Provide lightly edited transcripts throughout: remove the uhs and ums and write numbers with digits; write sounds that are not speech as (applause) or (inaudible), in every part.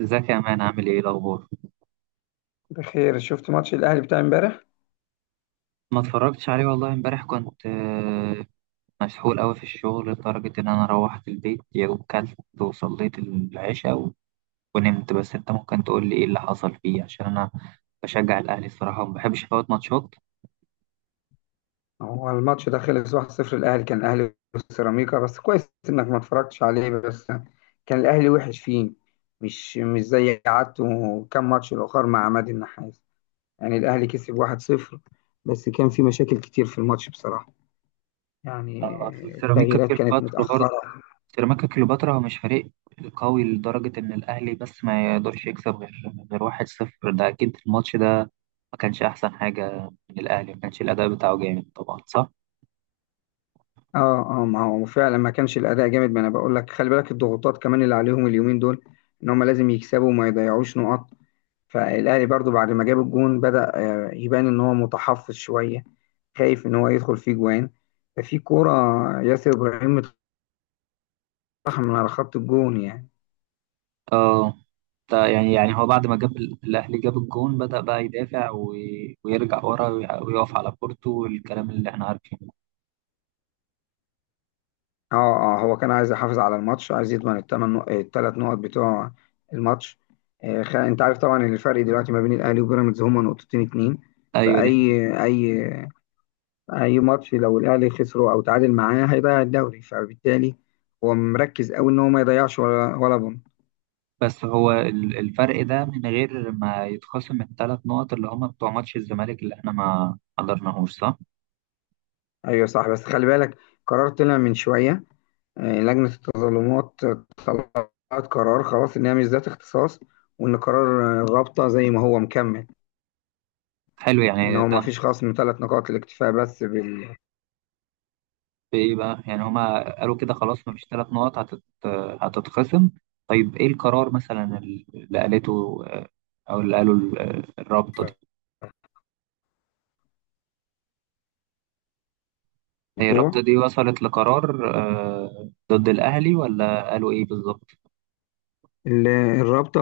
ازيك يا مان، عامل ايه الاخبار؟ بخير. شفت ماتش الاهلي بتاع امبارح؟ ما اتفرجتش عليه والله. امبارح كنت مسحول قوي في الشغل لدرجة ان انا روحت البيت يا دوب كلت وصليت العشاء ونمت. بس انت ممكن تقول لي ايه اللي حصل فيه، عشان انا بشجع الاهلي الصراحة وما بحبش افوت ماتشات. هو الماتش ده خلص 1-0. الاهلي، كان الاهلي وسيراميكا. بس كويس انك ما اتفرجتش عليه، بس كان الاهلي وحش فيه، مش زي عادته كام ماتش الاخر مع عماد النحاس. يعني الاهلي كسب 1-0، بس كان في مشاكل كتير في الماتش بصراحة. يعني اصل سيراميكا التغييرات كانت كليوباترا برضه، متأخرة. سيراميكا كليوباترا هو مش فريق قوي لدرجة ان الاهلي بس ما يقدرش يكسب غير 1-0. ده اكيد الماتش ده ما كانش احسن حاجة من الاهلي، ما كانش الاداء بتاعه جامد طبعا، صح؟ اه، اه، ما هو فعلا ما كانش الاداء جامد. ما انا بقول لك خلي بالك الضغوطات كمان اللي عليهم اليومين دول، ان هم لازم يكسبوا وما يضيعوش نقط. فالاهلي برضو بعد ما جاب الجون بدأ يبان ان هو متحفظ شويه، خايف ان هو يدخل فيه جوان. ففي كوره، ياسر ابراهيم اتطحن من على خط الجون يعني. اه. يعني هو بعد ما جاب الأهلي جاب الجون بدأ بقى يدافع ويرجع ورا ويقف على كورته والكلام اللي احنا عارفينه. اه، اه، هو كان عايز يحافظ على الماتش، عايز يضمن الثلاث نقط بتوع الماتش. انت عارف طبعا إن الفرق دلوقتي ما بين الاهلي وبيراميدز هما نقطتين اتنين. أيوه دي فاي حقيقة. اي اي ماتش لو الاهلي خسره او تعادل معاه هيضيع الدوري. فبالتالي هو مركز قوي ان هو ما يضيعش ولا بونت. بس هو الفرق ده من غير ما يتخصم الثلاث نقط اللي هما بتوع ماتش الزمالك اللي احنا ما حضرناهوش، صح؟ ايوه صح، بس خلي بالك، قرار طلع من شويه. لجنه التظلمات طلعت قرار خلاص ان هي مش ذات اختصاص، وان قرار الرابطه زي ما هو مكمل، حلو ان يعني هو ما ده. فيش خصم ثلاث نقاط، الاكتفاء بس بالموضوع. بإيه بقى؟ يعني هما قالوا كده خلاص مفيش ثلاث نقط هتتخصم؟ طيب إيه القرار مثلا اللي قالته، أو اللي قالوا الرابطة؟ هي الرابطة دي وصلت لقرار ضد الأهلي، ولا قالوا إيه بالظبط؟ ال- الرابطه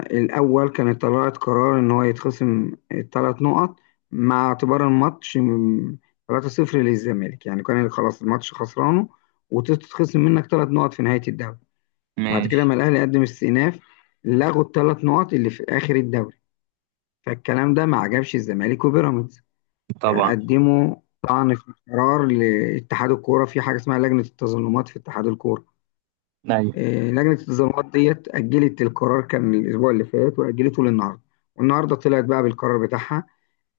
الاول كانت طلعت قرار ان هو يتخصم الثلاث نقط، مع اعتبار الماتش 3-0 للزمالك. يعني كان خلاص الماتش خسرانه، وتتخصم منك ثلاث نقط في نهايه الدوري. بعد كده ما ماشي. الاهلي قدم استئناف، لغوا الثلاث نقط اللي في اخر الدوري. فالكلام ده ما عجبش الزمالك وبيراميدز، طبعا. قدموا طعن في قرار لاتحاد الكوره، في حاجه اسمها لجنه التظلمات في اتحاد الكوره. أيوة. لجنه التظلمات ديت اجلت القرار كان الاسبوع اللي فات، واجلته للنهارده. والنهارده طلعت بقى بالقرار بتاعها،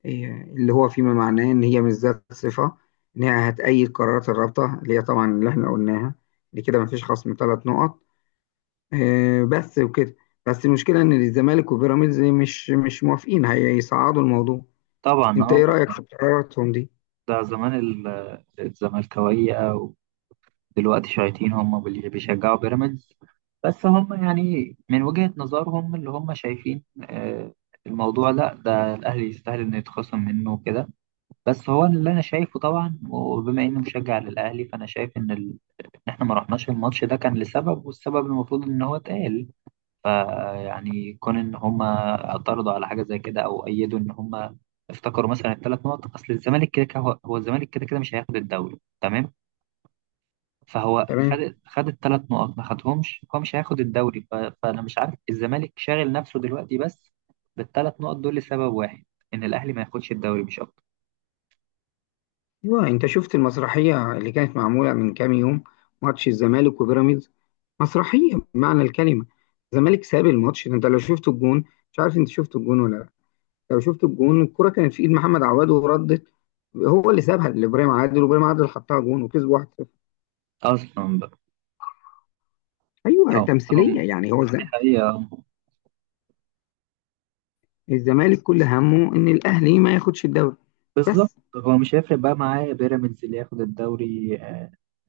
آه، اللي هو فيما معناه ان هي مش ذات صفه، ان هي هتأيد قرارات الرابطه اللي هي طبعا اللي احنا قلناها. دي كده مفيش خصم ثلاث نقط، بس وكده. بس المشكلة إن الزمالك وبيراميدز مش موافقين، هيصعدوا الموضوع. طبعا، أنت إيه أه. رأيك في قراراتهم دي؟ ده زمان الزملكاوية، ودلوقتي شياطين، هم اللي بيشجعوا بيراميدز. بس هم يعني من وجهة نظرهم اللي هم شايفين، الموضوع، لا، ده الأهلي يستاهل إنه يتخصم منه وكده. بس هو اللي أنا شايفه طبعا، وبما إني مشجع للأهلي، فأنا شايف إن إن إحنا ما رحناش الماتش ده كان لسبب، والسبب المفروض إن هو اتقال. فيعني كون ان هم اعترضوا على حاجه زي كده او ايدوا ان هم افتكروا مثلا الثلاث نقط، اصل الزمالك كده كده هو الزمالك كده كده مش هياخد الدوري، تمام؟ فهو خد تمام. خد الثلاث نقط، ما خدهمش، هو مش هياخد الدوري فانا مش عارف الزمالك شاغل نفسه دلوقتي بس بالثلاث نقط دول لسبب واحد، ان الاهلي ما ياخدش الدوري مش اكتر. أيوه، أنت شفت المسرحية اللي كانت معمولة من كام يوم؟ ماتش الزمالك وبيراميدز، مسرحية بمعنى الكلمة. الزمالك ساب الماتش ده، أنت لو شفت الجون. مش عارف أنت شفت الجون ولا لأ. لو شفت الجون، الكرة كانت في إيد محمد عواد وردت. هو اللي سابها لإبراهيم عادل، وإبراهيم عادل حطها جون وكسبوا 1-0. اصلا بقى. أيوه اه هو، تمثيلية يعني. هو دي حقيقه. الزمالك كل همه ان الاهلي ما ياخدش الدوري بالظبط. بس. هو مش هيفرق بقى معاه بيراميدز اللي ياخد الدوري.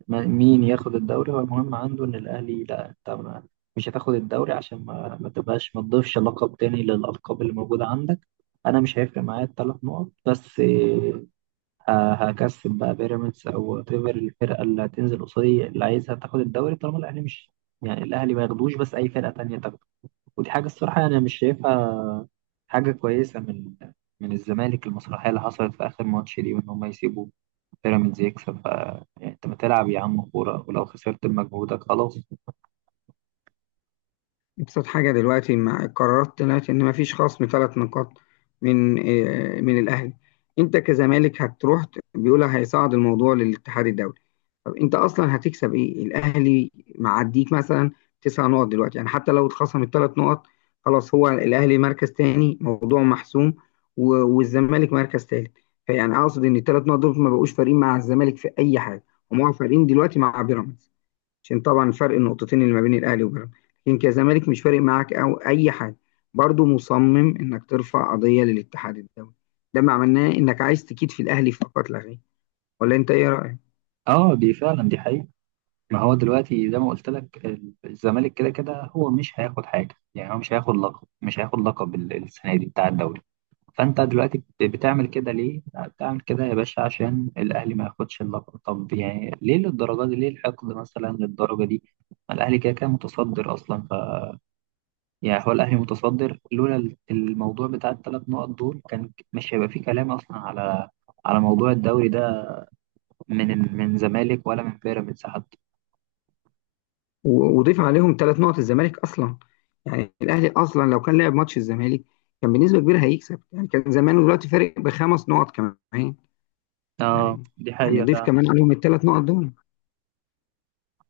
مين ياخد الدوري هو المهم عنده، ان الاهلي لا. انت مش هتاخد الدوري عشان ما تبقاش، ما تضيفش لقب تاني للالقاب اللي موجوده عندك. انا مش هيفرق معايا الثلاث نقط، بس هكسب بقى بيراميدز او تيفر الفرقه اللي هتنزل قصادي اللي عايزها تاخد الدوري طالما الاهلي مش، يعني الاهلي ما ياخدوش، بس اي فرقه تانية تاخده. ودي حاجه الصراحه يعني انا مش شايفها حاجه كويسه من الزمالك، المسرحيه اللي حصلت في اخر ماتش دي، وان هم يسيبوا بيراميدز يكسب يعني انت ما تلعب يا عم كورة، ولو خسرت بمجهودك خلاص. ابسط حاجه دلوقتي مع القرارات، طلعت ان ما فيش خصم ثلاث نقاط من من الاهلي. انت كزمالك هتروح بيقول هيصعد الموضوع للاتحاد الدولي. طب انت اصلا هتكسب ايه؟ الاهلي معديك مثلا تسع نقط دلوقتي، يعني حتى لو اتخصم الثلاث نقط، خلاص هو الاهلي مركز تاني موضوع محسوم، والزمالك مركز تالت. فيعني اقصد ان الثلاث نقط دول ما بقوش فارقين مع الزمالك في اي حاجه، هم فارقين دلوقتي مع بيراميدز، عشان طبعا فرق النقطتين اللي ما بين الاهلي وبيراميدز. لكن كزمالك مش فارق معاك او اي حاجه، برضه مصمم انك ترفع قضيه للاتحاد الدولي. ده ما معناه انك عايز تكيد في الاهلي فقط لا غير. ولا انت ايه رايك؟ اه دي فعلا دي حقيقة. ما هو دلوقتي زي ما قلت لك الزمالك كده كده هو مش هياخد حاجة، يعني هو مش هياخد لقب، مش هياخد لقب السنة دي بتاع الدوري. فانت دلوقتي بتعمل كده ليه؟ لا، بتعمل كده يا باشا عشان الاهلي ما ياخدش اللقب. طب يعني ليه للدرجة دي؟ ليه الحقد مثلا للدرجة دي؟ ما الاهلي كده كده متصدر اصلا، يعني هو الأهلي متصدر. لولا الموضوع بتاع الثلاث نقط دول كان مش هيبقى فيه كلام أصلا على موضوع الدوري ده من زمالك ولا من بيراميدز حتى. وضيف عليهم ثلاث نقط الزمالك اصلا. يعني الاهلي اصلا لو كان لعب ماتش الزمالك كان بنسبه كبيره هيكسب، يعني كان زمانه دلوقتي فارق بخمس نقط كمان، اه يعني دي يعني حقيقة ضيف فعلا. كمان عليهم الثلاث نقط دول.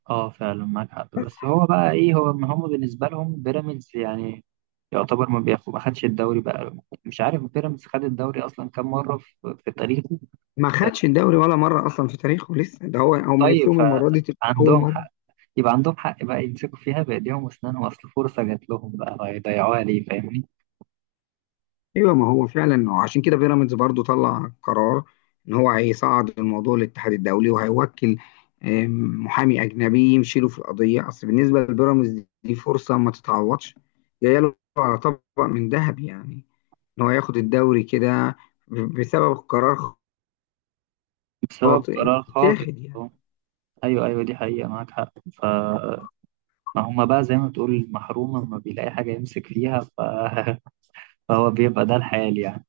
اه فعلا، معاك حق. بس هو بقى ايه؟ هو ما هم بالنسبة لهم بيراميدز يعني يعتبر ما خدش الدوري بقى. مش عارف بيراميدز خد الدوري أصلا كام مرة في تاريخه. ما خدش الدوري ولا مره اصلا في تاريخه لسه، ده هو هم طيب نفسهم المره دي تبقى اول فعندهم مره. حق، يبقى عندهم حق بقى يمسكوا فيها بإيديهم وأسنانهم، أصل فرصة جات لهم، بقى هيضيعوها ليه؟ فاهمني؟ ايوه، ما هو فعلا. عشان كده بيراميدز برضو طلع قرار ان هو هيصعد الموضوع للاتحاد الدولي، وهيوكل محامي اجنبي يمشي له في القضيه. اصل بالنسبه لبيراميدز دي فرصه ما تتعوضش، جايه له على طبق من ذهب يعني، ان هو ياخد الدوري كده بسبب قرار بسبب خاطئ قرار خاطئ. اتاخد يعني. أهو. ايوه ايوه، دي حقيقة معاك حق. فما هما بقى زي ما تقول محروم لما بيلاقي حاجة يمسك فيها (laughs) فهو بيبقى ده الحال يعني.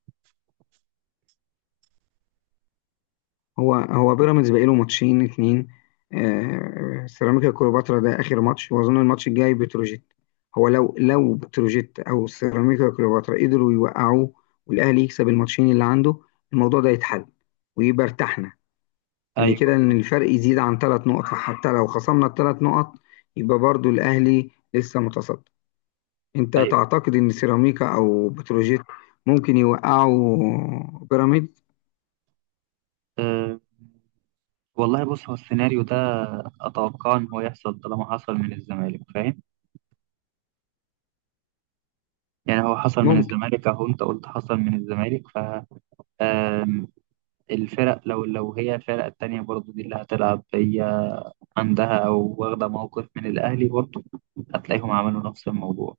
هو بيراميدز باقي له ماتشين اتنين، سيراميكا كليوباترا ده اخر ماتش، واظن الماتش الجاي بتروجيت. هو لو بتروجيت او سيراميكا كليوباترا قدروا يوقعوه، والاهلي يكسب الماتشين اللي عنده، الموضوع ده يتحل ويبقى ارتحنا. ان كده ان ايوه الفرق يزيد عن ثلاث نقط، فحتى لو خصمنا الثلاث نقط يبقى برضو الاهلي لسه متصدر. انت ايوه. تعتقد ان سيراميكا او بتروجيت ممكن يوقعوا بيراميدز؟ أه... والله بص، هو السيناريو ده اتوقع ان هو يحصل طالما حصل من الزمالك، فاهم؟ يعني هو حصل من ممكن، الزمالك، اهو انت قلت حصل من الزمالك آم، الفرق، لو هي الفرق التانية برضو دي اللي هتلعب هي عندها او واخدة موقف من الاهلي برضو، هتلاقيهم عملوا نفس الموضوع.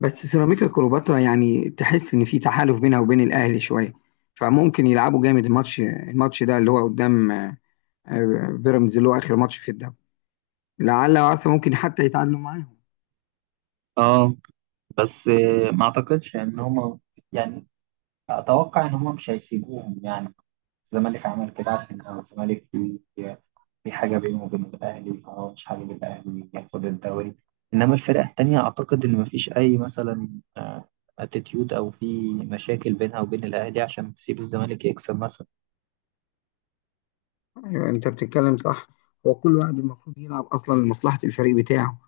بس سيراميكا كليوباترا يعني تحس ان في تحالف بينها وبين الاهلي شويه، فممكن يلعبوا جامد الماتش ده اللي هو قدام بيراميدز، اللي هو اخر ماتش في الدوري. لعل وعسى ممكن حتى يتعادلوا معاهم. اه. بس ما اعتقدش ان هم، يعني اتوقع ان هم مش هيسيبوهم يعني. الزمالك عمل كده عشان لو الزمالك في حاجه بينه وبين الاهلي، فهو مش حابب الاهلي ياخد الدوري. انما الفرق التانية اعتقد ان مفيش اي مثلا اتيتيود او في مشاكل بينها وبين الاهلي عشان تسيب الزمالك يكسب مثلا. أيوة، انت بتتكلم صح. هو كل واحد المفروض يلعب اصلا لمصلحه الفريق بتاعه،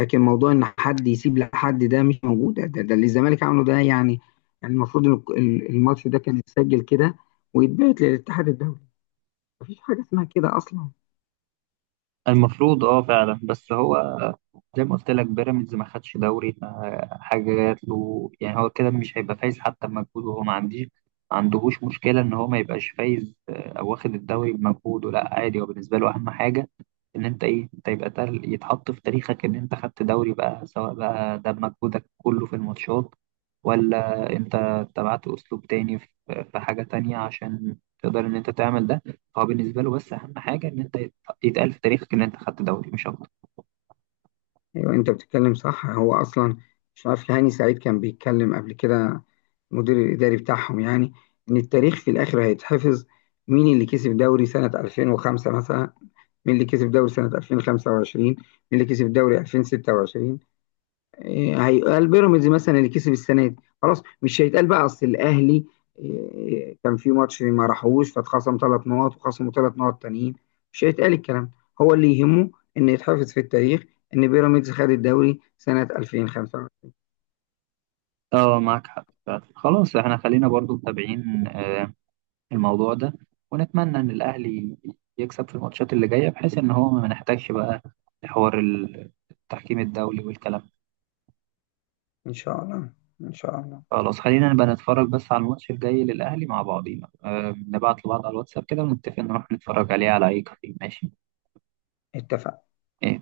لكن موضوع ان حد يسيب لحد ده مش موجود، ده اللي الزمالك عمله ده يعني. يعني المفروض ان الماتش ده كان يتسجل كده، ويتبعت للاتحاد الدولي. مفيش حاجه اسمها كده اصلا. المفروض، اه فعلا. بس هو زي ما قلت لك بيراميدز ما خدش دوري، فحاجه جات له يعني، هو كده مش هيبقى فايز حتى بمجهوده. هو ما عندهوش مشكله ان هو ما يبقاش فايز او واخد الدوري بمجهوده، لا عادي. هو بالنسبه له اهم حاجه ان انت، ايه، انت يبقى يتحط في تاريخك ان انت خدت دوري بقى، سواء بقى ده بمجهودك كله في الماتشات ولا انت اتبعت اسلوب تاني في حاجه تانية عشان تقدر ان انت تعمل ده. هو بالنسبه له بس اهم حاجه ان انت يتقال في تاريخك ان انت خدت دوري، مش اكتر. ايوه، انت بتتكلم صح. هو اصلا مش عارف، هاني سعيد كان بيتكلم قبل كده، المدير الاداري بتاعهم يعني، ان التاريخ في الاخر هيتحفظ. مين اللي كسب دوري سنه 2005 مثلا، مين اللي كسب دوري سنه 2025، مين اللي كسب دوري 2026. إيه، هيقال بيراميدز مثلا اللي كسب السنه دي. خلاص مش هيتقال بقى اصل الاهلي إيه، كان في ماتش ما راحوش فاتخصم ثلاث نقط وخصموا ثلاث نقط تانيين. مش هيتقال الكلام ده. هو اللي يهمه ان يتحفظ في التاريخ ان بيراميدز خد الدوري سنه 2005. اه معاك حق فعلا. خلاص احنا خلينا برضو متابعين الموضوع ده، ونتمنى ان الاهلي يكسب في الماتشات اللي جايه، بحيث ان هو ما نحتاجش بقى لحوار التحكيم الدولي والكلام ده. ان شاء الله، ان شاء الله. خلاص خلينا نبقى نتفرج بس على الماتش الجاي للاهلي مع بعضينا، نبعت لبعض على الواتساب كده ونتفق نروح نتفرج عليه على اي كافيه، ماشي؟ اتفقنا. إيه،